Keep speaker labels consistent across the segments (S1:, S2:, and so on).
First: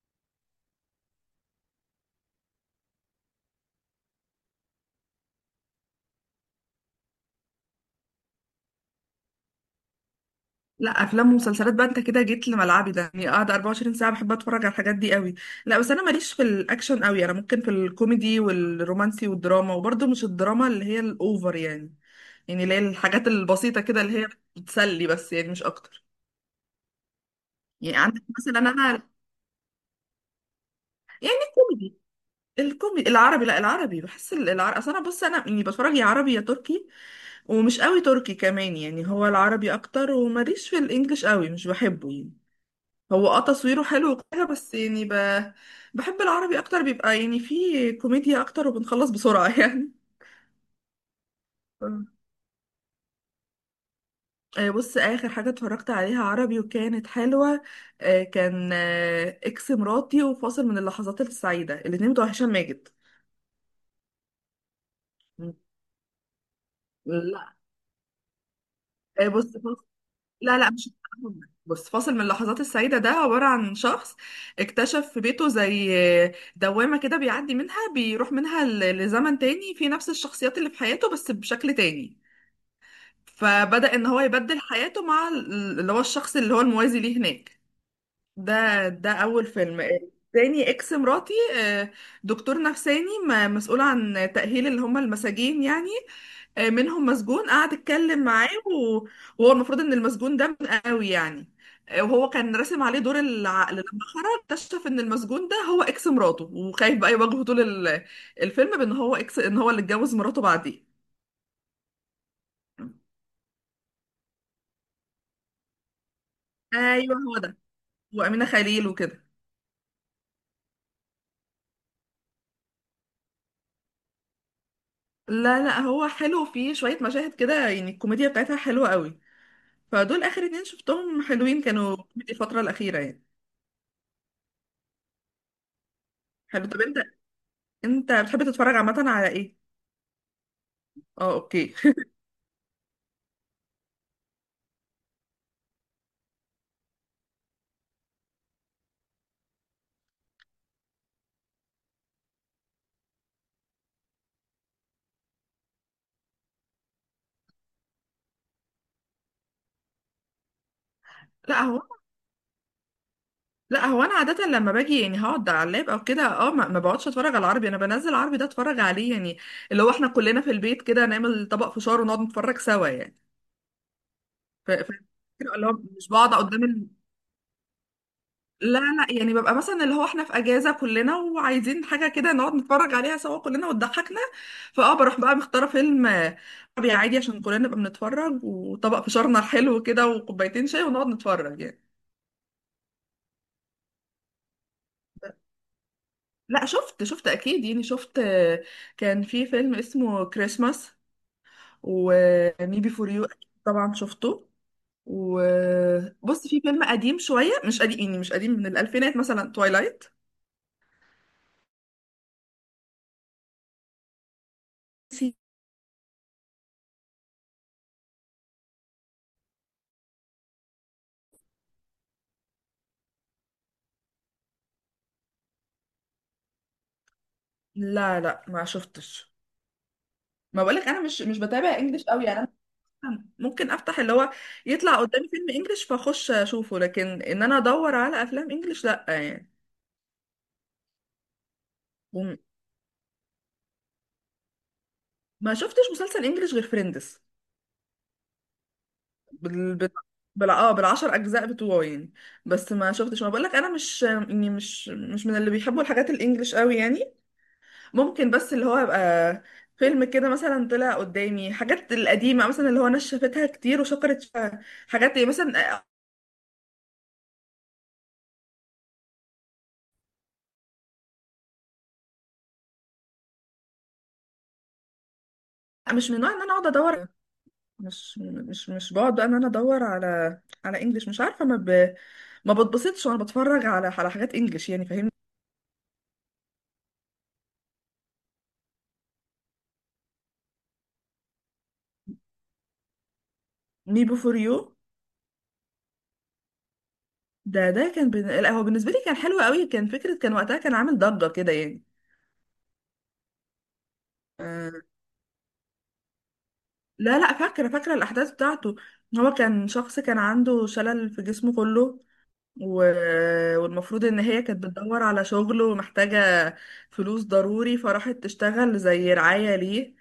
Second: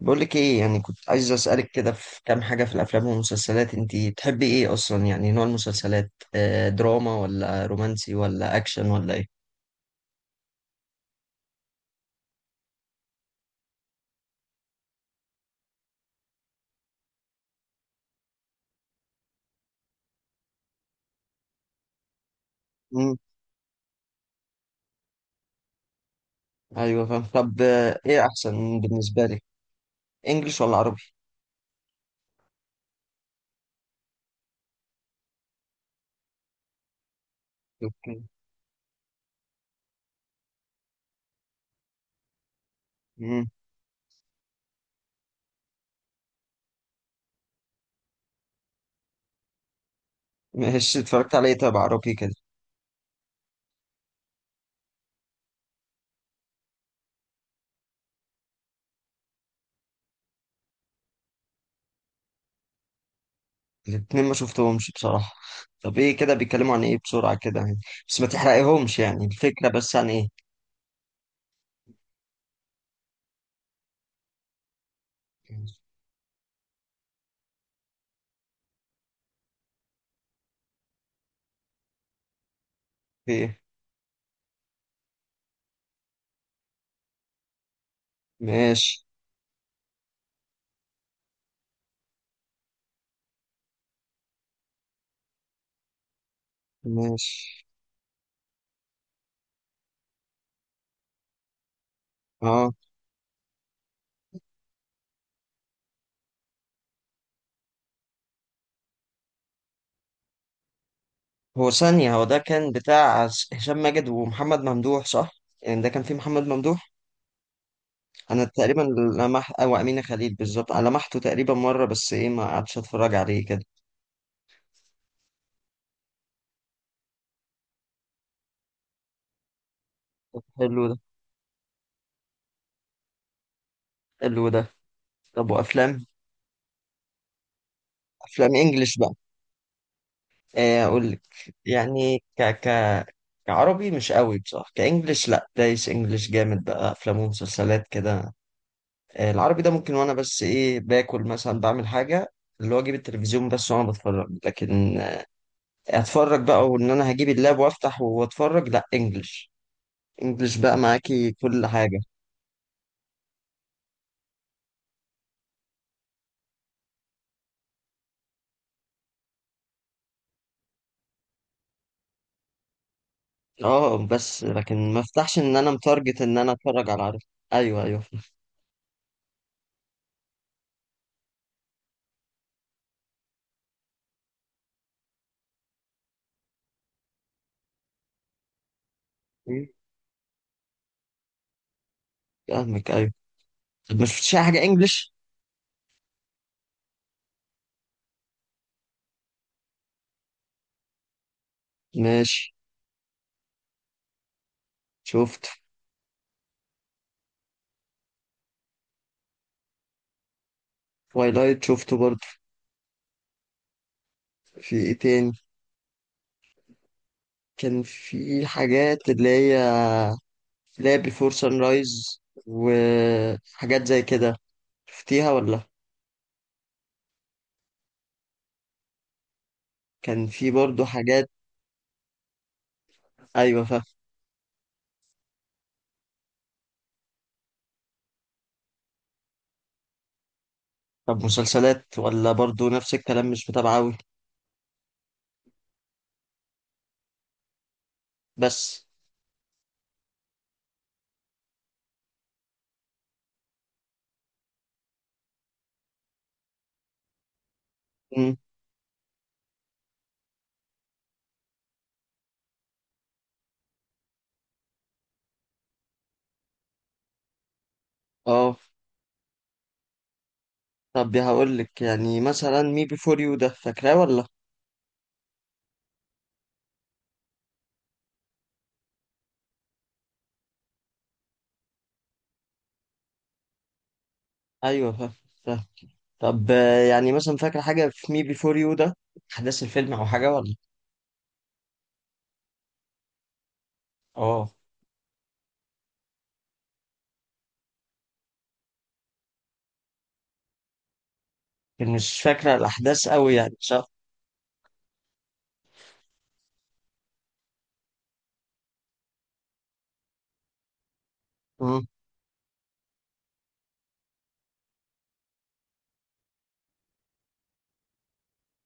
S1: بقول لك ايه، يعني كنت عايز اسالك كده في كام حاجه في الافلام والمسلسلات. انتي تحبي ايه اصلا؟ يعني نوع المسلسلات، دراما ولا رومانسي ولا اكشن ولا ايه؟
S2: لا، افلام ومسلسلات بقى. انت كده جيت لملعبي ده، يعني قاعده 24 ساعه بحب اتفرج على الحاجات دي قوي. لا بس انا ماليش في الاكشن قوي، انا ممكن في الكوميدي والرومانسي والدراما، وبرضه مش الدراما اللي هي الاوفر يعني. يعني اللي هي
S1: امم.
S2: الحاجات البسيطه كده، اللي هي بتسلي بس، يعني مش اكتر.
S1: ايوه فاهم. طب
S2: يعني
S1: ايه
S2: عندك مثلا
S1: احسن
S2: انا،
S1: بالنسبه لك؟ انجليش ولا عربي؟
S2: يعني الكوميدي. الكوميدي العربي. لا، العربي. بحس العربي، اصل انا بص، انا يعني بتفرج يا عربي يا تركي، ومش قوي
S1: اوكي.
S2: تركي كمان، يعني هو العربي اكتر. وماليش في الانجليش قوي، مش بحبه يعني. هو اه
S1: امم.
S2: تصويره حلو وكده، بس يعني بحب العربي اكتر، بيبقى يعني فيه كوميديا اكتر وبنخلص بسرعة يعني.
S1: ماشي. اتفرجت على ايه طب عربي
S2: آه،
S1: كده؟
S2: بص، اخر حاجة اتفرجت عليها عربي وكانت حلوة. كان اكس مراتي وفاصل من اللحظات السعيدة، الاتنين بتوع هشام ماجد.
S1: الاتنين ما شفتهمش بصراحه. طب ايه كده، بيتكلموا عن ايه بسرعه
S2: لا.
S1: كده يعني؟ بس ما تحرقيهمش، يعني
S2: بص،
S1: الفكره
S2: فاصل.
S1: بس عن ايه.
S2: لا مش، بص، فاصل من اللحظات السعيدة ده عبارة عن شخص اكتشف في بيته زي دوامة كده، بيعدي منها بيروح منها لزمن تاني في نفس الشخصيات اللي في حياته بس بشكل تاني.
S1: في ايه؟
S2: فبدأ ان هو يبدل حياته مع اللي هو الشخص اللي هو الموازي ليه هناك. ده
S1: ماشي
S2: ده اول فيلم. تاني اكس مراتي. آه، دكتور نفساني مسؤول عن تأهيل اللي هم المساجين يعني. منهم مسجون
S1: ماشي.
S2: قعد اتكلم معاه وهو المفروض ان المسجون ده من قوي يعني. وهو كان
S1: اه،
S2: راسم عليه دور العقل، لما خرج اكتشف ان المسجون ده هو اكس مراته، وخايف بقى يواجهه طول ال- الفيلم، بان هو اكس، ان هو اللي اتجوز مراته بعديه.
S1: هو ثانية، هو ده كان بتاع هشام ماجد ومحمد ممدوح صح؟ يعني ده كان فيه محمد ممدوح.
S2: ايوه هو ده،
S1: أنا
S2: وأمينة
S1: تقريبا
S2: خليل وكده.
S1: لمح أو أمينة خليل بالظبط، أنا لمحته تقريبا مرة بس، إيه، ما قعدتش أتفرج عليه كده.
S2: لا لا، هو حلو فيه شوية مشاهد كده، يعني الكوميديا بتاعتها حلوة قوي. فدول
S1: طب
S2: آخر اتنين
S1: حلو ده،
S2: شفتهم حلوين، كانوا كوميدي الفترة الأخيرة يعني.
S1: حلو ده. طب وأفلام؟
S2: حلو. طب انت، انت بتحب
S1: أفلام
S2: تتفرج
S1: إنجلش
S2: عامة
S1: بقى،
S2: على ايه؟
S1: إيه أقول لك،
S2: اه اوكي.
S1: يعني ك ك كعربي مش قوي بصراحة، كإنجلش لأ، دايس إنجلش جامد بقى، أفلام ومسلسلات كده. إيه العربي ده ممكن، وأنا بس إيه باكل مثلا، بعمل حاجة، اللي هو أجيب التلفزيون بس وأنا بتفرج. لكن اتفرج بقى وان انا هجيب اللاب وافتح واتفرج، لا انجلش. انجلش بقى معاكي
S2: لا
S1: كل
S2: هو،
S1: حاجة.
S2: لا هو انا عادة لما باجي يعني هقعد على اللاب او كده اه، ما بقعدش اتفرج على العربي. انا بنزل عربي ده اتفرج عليه، يعني اللي هو احنا كلنا في البيت كده نعمل طبق فشار ونقعد نتفرج سوا يعني.
S1: اه بس،
S2: ف... ف...
S1: لكن ما افتحش ان
S2: اللي
S1: انا
S2: هو مش
S1: متارجت
S2: بقعد
S1: ان انا
S2: قدام.
S1: اتفرج على عربي. ايوه، ايوه،
S2: لا لا، يعني ببقى مثلا اللي هو احنا في اجازه كلنا وعايزين حاجه كده نقعد نتفرج عليها سوا كلنا وتضحكنا، فاه بروح بقى مختاره فيلم عربي عادي عشان كلنا نبقى بنتفرج، وطبق فشارنا الحلو كده وكوبايتين شاي ونقعد نتفرج يعني.
S1: فاهمك. ايوه طب، ما شفتش اي حاجة انجلش؟
S2: لا شفت، شفت اكيد يعني، شفت. كان في فيلم اسمه كريسماس
S1: ماشي.
S2: وميبي فور يو. طبعا شفته.
S1: شفت.
S2: وبص، في فيلم قديم شويه، مش قديم يعني، مش قديم، من الالفينات مثلا، تويلايت.
S1: تويلايت شفته برضه. في ايه تاني؟
S2: في،
S1: كان في حاجات اللي هي بيفور سان رايز وحاجات زي كده. شفتيها ولا؟
S2: لا لا ما شفتش.
S1: كان في
S2: ما بقولك
S1: برضه
S2: انا مش
S1: حاجات.
S2: مش بتابع انجليش قوي يعني. انا
S1: ايوه
S2: ممكن
S1: فاهم.
S2: افتح اللي هو يطلع قدامي فيلم انجليش فاخش اشوفه، لكن ان انا ادور على افلام انجليش لا يعني.
S1: طب مسلسلات، ولا
S2: وم-
S1: برضه نفس الكلام مش متابعة أوي؟
S2: ما شفتش مسلسل انجليش غير فريندز.
S1: بس.
S2: بال بال بال اه بال10 اجزاء بتوعه يعني. بس ما شفتش، ما بقولك انا مش يعني مش من اللي بيحبوا الحاجات الانجليش قوي يعني. ممكن
S1: مم.
S2: بس اللي هو يبقى فيلم كده مثلا طلع قدامي، حاجات القديمه مثلا، اللي هو ناس شافتها كتير وشكرت فيها. حاجات مثلا
S1: اه. طب هقول لك، يعني مثلا مي بي فور يو ده فاكراه ولا؟
S2: مش من النوع ان انا اقعد ادور. مش بقعد بقى ان انا ادور على على انجليش، مش عارفه ما بتبسطش وانا بتفرج على على حاجات انجليش يعني، فاهمني.
S1: ايوه فاهم. فاهم. طب يعني مثلا فاكره حاجه في مي بي فور يو ده، احداث الفيلم او حاجه ولا؟
S2: مي بوفور يو
S1: اه،
S2: ده، ده كان لا هو بالنسبه لي كان حلو قوي، كان فكره، كان وقتها كان عامل ضجه كده يعني.
S1: لكن مش فاكره الاحداث قوي
S2: آه،
S1: يعني، صح؟
S2: لا لا، فاكره، فاكره الاحداث بتاعته. هو كان شخص كان عنده شلل في جسمه كله و...
S1: مم.
S2: والمفروض ان هي كانت بتدور على شغل ومحتاجه فلوس ضروري، فراحت تشتغل زي رعايه ليه.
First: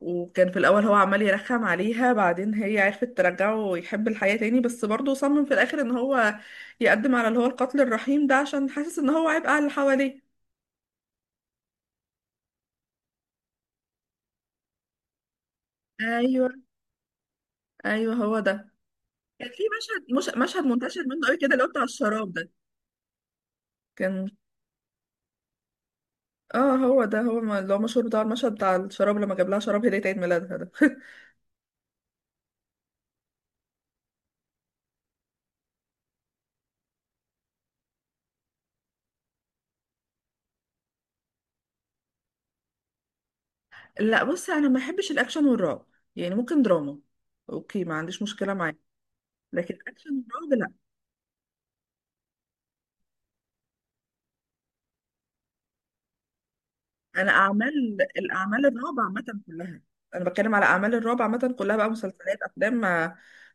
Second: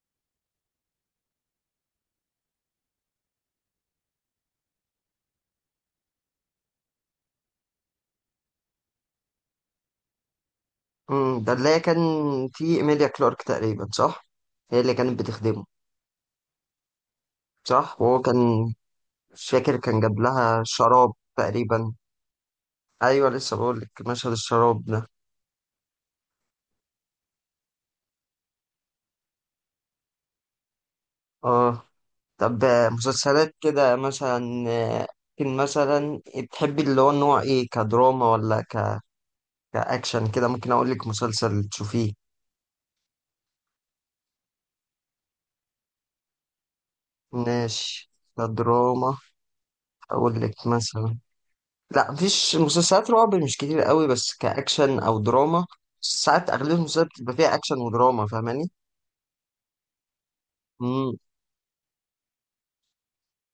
S2: وكان في الأول هو عمال يرخم عليها، بعدين هي عرفت ترجعه ويحب الحياة تاني، بس برضه صمم في الآخر إن هو يقدم على اللي هو القتل الرحيم ده عشان حاسس إن هو عبء على اللي حواليه.
S1: مم. ده اللي هي كان في ايميليا كلارك تقريبا، صح؟ هي اللي كانت بتخدمه؟
S2: أيوه.
S1: صح.
S2: أيوه
S1: وهو كان،
S2: هو ده. كان
S1: مش
S2: في
S1: فاكر، كان جاب
S2: مشهد، مش
S1: لها
S2: مشهد منتشر
S1: شراب
S2: منه قوي كده اللي هو بتاع
S1: تقريبا.
S2: الشراب ده.
S1: ايوه، لسه بقول لك،
S2: كان
S1: مشهد الشراب ده.
S2: اه هو ده، هو اللي هو مشهور بتاع المشهد بتاع الشراب، لما جاب لها شراب هدية عيد ميلادها ده.
S1: اه. طب مسلسلات كده مثلا، ممكن مثلا تحبي اللي هو النوع ايه؟ كدراما ولا كأكشن كده؟ ممكن اقول لك مسلسل تشوفيه.
S2: لا بصي، انا ما بحبش الاكشن والرعب. يعني ممكن دراما. اوكي ما
S1: ماشي.
S2: عنديش مشكلة معاه،
S1: كدراما.
S2: لكن اكشن
S1: اقول
S2: ورعب
S1: لك
S2: لا.
S1: مثلا. لا مفيش مسلسلات رعب مش كتير قوي، بس كأكشن او دراما. ساعات اغلب المسلسلات
S2: انا
S1: بتبقى فيها اكشن
S2: اعمال،
S1: ودراما، فاهماني؟
S2: الاعمال الرعب عامه كلها، انا بتكلم على اعمال
S1: امم.
S2: الرعب عامه كلها بقى، مسلسلات افلام، ما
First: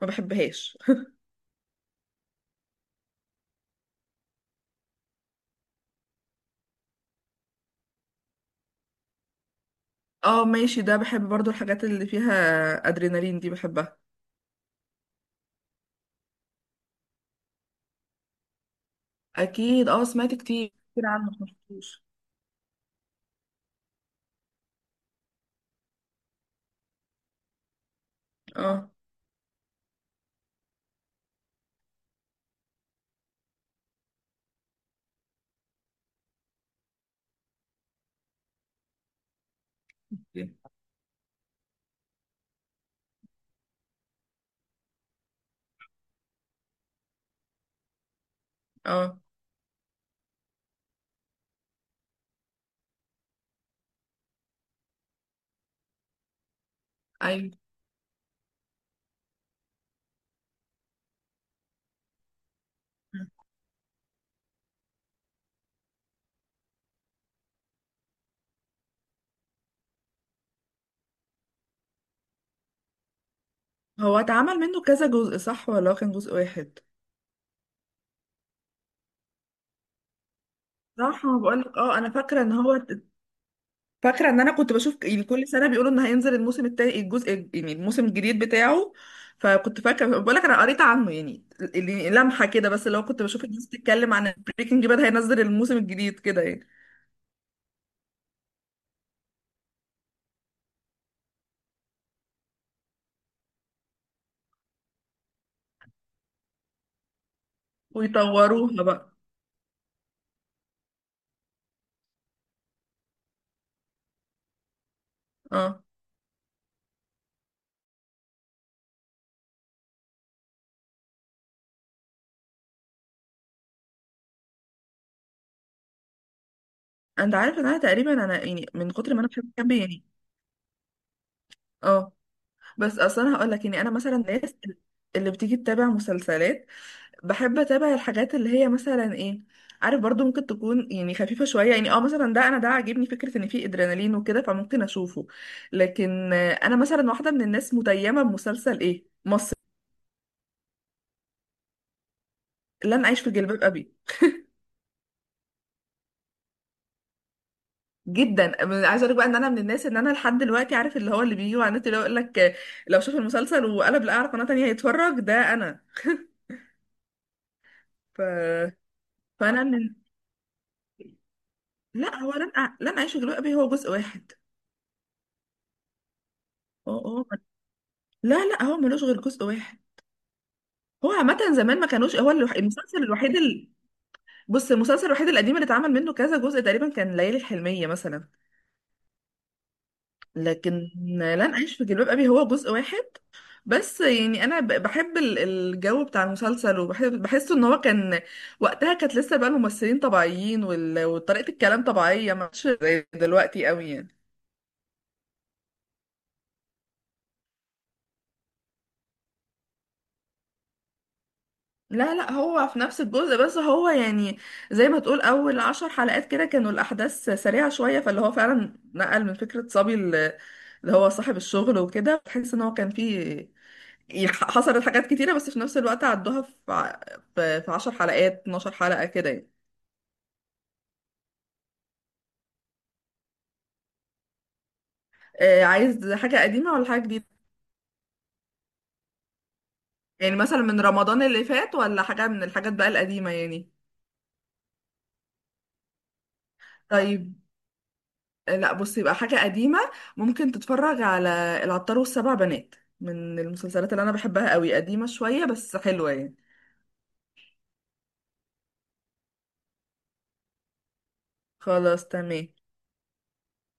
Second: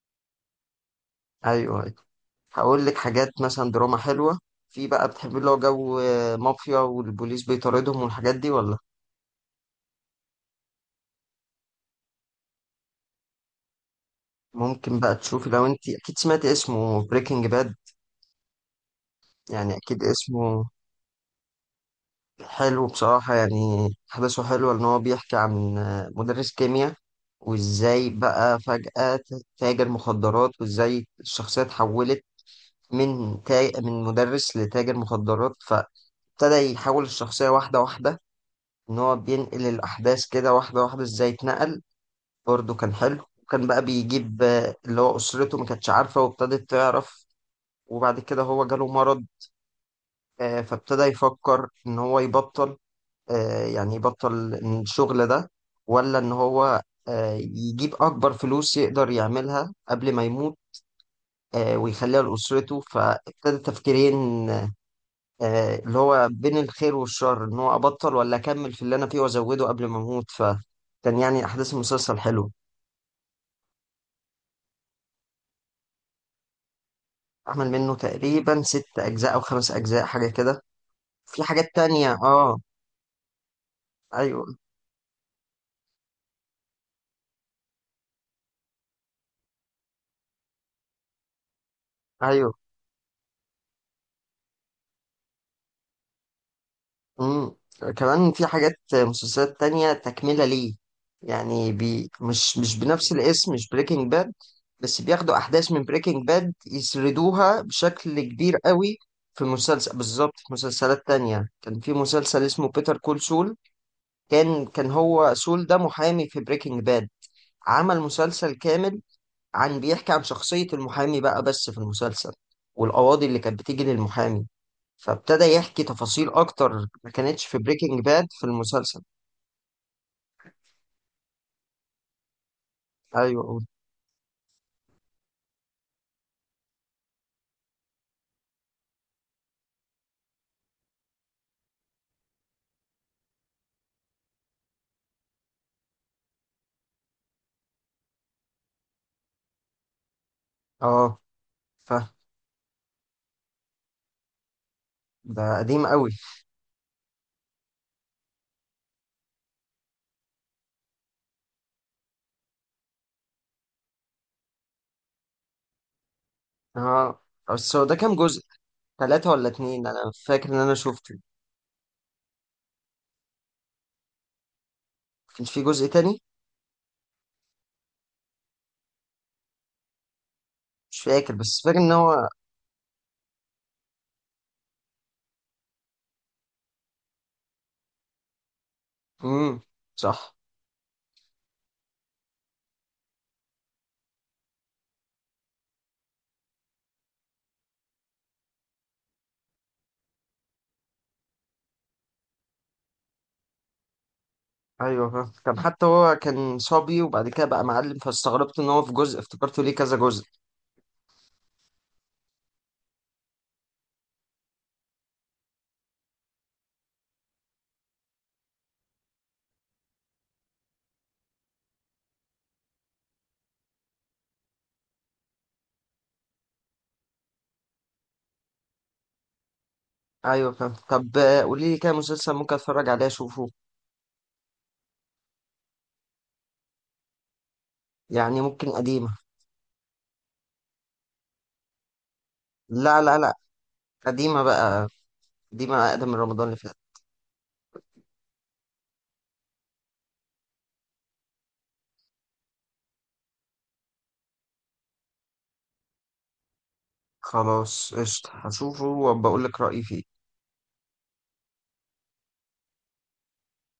S2: ما بحبهاش.
S1: ايوه ايوه. هقول لك حاجات مثلا دراما حلوة. في بقى بتحبي اللي هو جو مافيا والبوليس بيطاردهم والحاجات دي ولا؟
S2: اه ماشي، ده بحب برضو الحاجات اللي فيها ادرينالين دي، بحبها.
S1: ممكن بقى تشوفي، لو انت اكيد سمعتي اسمه، بريكنج باد. يعني
S2: اكيد،
S1: اكيد
S2: اه سمعت
S1: اسمه
S2: كتير كتير عنه بس ما شفتوش.
S1: حلو بصراحة، يعني احداثه حلوة، ان هو بيحكي عن مدرس كيمياء، وازاي بقى
S2: اه
S1: فجأة تاجر مخدرات، وازاي الشخصية اتحولت من مدرس لتاجر مخدرات. فابتدى يحول الشخصية واحدة واحدة، ان هو بينقل الاحداث كده
S2: أوكي.
S1: واحدة واحدة ازاي اتنقل. برضه كان حلو، وكان بقى بيجيب اللي هو اسرته، ما كانتش عارفة وابتدت تعرف، وبعد كده هو جاله
S2: اه
S1: مرض. فابتدى يفكر ان هو يبطل، يعني يبطل الشغل ده، ولا ان هو
S2: ايوه،
S1: يجيب اكبر فلوس يقدر يعملها قبل ما يموت، ويخليها لأسرته. فابتدى تفكيرين، اللي هو بين الخير والشر، ان هو ابطل ولا اكمل في اللي انا فيه وازوده قبل ما اموت. فكان يعني احداث المسلسل حلو.
S2: هو اتعمل منه كذا جزء صح، ولا هو كان جزء واحد؟
S1: عمل منه تقريبا 6 اجزاء او 5 اجزاء حاجة كده.
S2: صح، ما
S1: في حاجات
S2: بقولك اه انا
S1: تانية
S2: فاكره ان
S1: اه.
S2: هو، فاكره ان
S1: ايوه
S2: انا كنت بشوف يعني كل سنه بيقولوا ان هينزل الموسم التاني، الجزء يعني الموسم الجديد بتاعه. فكنت فاكره، بقول لك انا قريت عنه يعني، اللي، لمحه
S1: ايوه.
S2: كده، بس لو كنت بشوف الناس بتتكلم عن بريكنج باد هينزل الموسم الجديد كده يعني.
S1: مم. كمان في حاجات مسلسلات تانية تكملة ليه، يعني بي مش بنفس الاسم، مش بريكنج باد، بس بياخدوا أحداث من بريكنج باد يسردوها بشكل كبير
S2: ويطوروها
S1: قوي.
S2: بقى.
S1: في مسلسل بالظبط، في مسلسلات تانية كان في مسلسل اسمه بيتر كول سول. كان هو سول ده
S2: اه
S1: محامي في بريكنج باد. عمل مسلسل كامل، بيحكي عن شخصية المحامي بقى، بس في المسلسل والقواضي اللي كانت بتيجي للمحامي. فابتدى يحكي تفاصيل اكتر ما
S2: انت
S1: كانتش
S2: عارف
S1: في
S2: ان انا
S1: بريكنج
S2: تقريبا،
S1: باد
S2: انا
S1: في
S2: يعني من
S1: المسلسل.
S2: كتر ما انا بحب كامبي يعني. اه بس اصلا
S1: ايوه
S2: هقول
S1: قول.
S2: لك يعني، انا مثلا الناس اللي بتيجي تتابع مسلسلات، بحب اتابع الحاجات اللي هي مثلا ايه، عارف برضو، ممكن تكون يعني خفيفة شوية، يعني اه مثلا ده انا، ده عاجبني فكرة ان فيه ادرينالين وكده فممكن اشوفه. لكن انا مثلا واحدة من الناس متيمة بمسلسل ايه مصر،
S1: اه فاهم.
S2: لن اعيش في جلباب ابي.
S1: ده قديم قوي.
S2: جدا، عايزه اقول بقى ان انا من الناس ان انا لحد دلوقتي عارف اللي هو اللي بيجي على النت اللي هو يقول لك لو شاف المسلسل وقلب لقى على قناه تانية يتفرج، ده انا.
S1: اه بس هو ده كام
S2: ف...
S1: جزء؟ 3 ولا
S2: فانا
S1: 2؟
S2: من
S1: انا فاكر ان انا شفته.
S2: لا هو لن اعيش في جلباب ابي هو جزء واحد.
S1: كان في جزء تاني؟
S2: اه اه، لا لا هو ملوش غير جزء واحد.
S1: مش
S2: هو
S1: فاكر،
S2: عامة
S1: بس فاكر
S2: زمان ما
S1: ان
S2: كانوش،
S1: هو.
S2: هو المسلسل الوحيد بص المسلسل الوحيد القديم اللي اتعمل منه كذا جزء تقريبا كان ليالي الحلمية مثلا.
S1: امم. صح.
S2: لكن لن أعيش في جلباب أبي هو جزء واحد. بس يعني أنا بحب الجو بتاع المسلسل، وبحب بحسه إن هو كان وقتها، كانت لسه بقى الممثلين طبيعيين، وطريقة الكلام طبيعية، ما كانتش زي دلوقتي قوي يعني.
S1: ايوه فاهم، كان حتى هو كان صبي وبعد كده بقى معلم، فاستغربت ان هو في جزء، افتكرته ليه كذا جزء.
S2: لا لا هو في نفس الجزء، بس هو يعني زي ما تقول اول 10 حلقات كده كانوا الاحداث سريعة شوية، فاللي هو فعلا نقل من فكرة صبي اللي هو صاحب الشغل وكده، تحس ان هو كان فيه، حصلت حاجات كتيرة بس في نفس الوقت عدوها في ع- في في 10 حلقات 12 حلقة كده يعني.
S1: ايوه فاهم. طب قولي لي كده مسلسل ممكن اتفرج عليه اشوفه.
S2: عايز حاجة قديمة ولا حاجة جديدة؟
S1: يعني ممكن قديمة.
S2: يعني مثلا من رمضان اللي فات، ولا حاجة من الحاجات بقى
S1: لا لا
S2: القديمة
S1: لا،
S2: يعني؟
S1: قديمة بقى، قديمة اقدم من رمضان اللي فات.
S2: طيب. لا بصي، يبقى حاجة قديمة. ممكن تتفرج على العطار والسبع بنات، من المسلسلات اللي أنا بحبها قوي، قديمة شوية بس حلوة يعني.
S1: خلاص، قشطة، هشوفه وبقول لك رأيي فيه.
S2: خلاص تمام.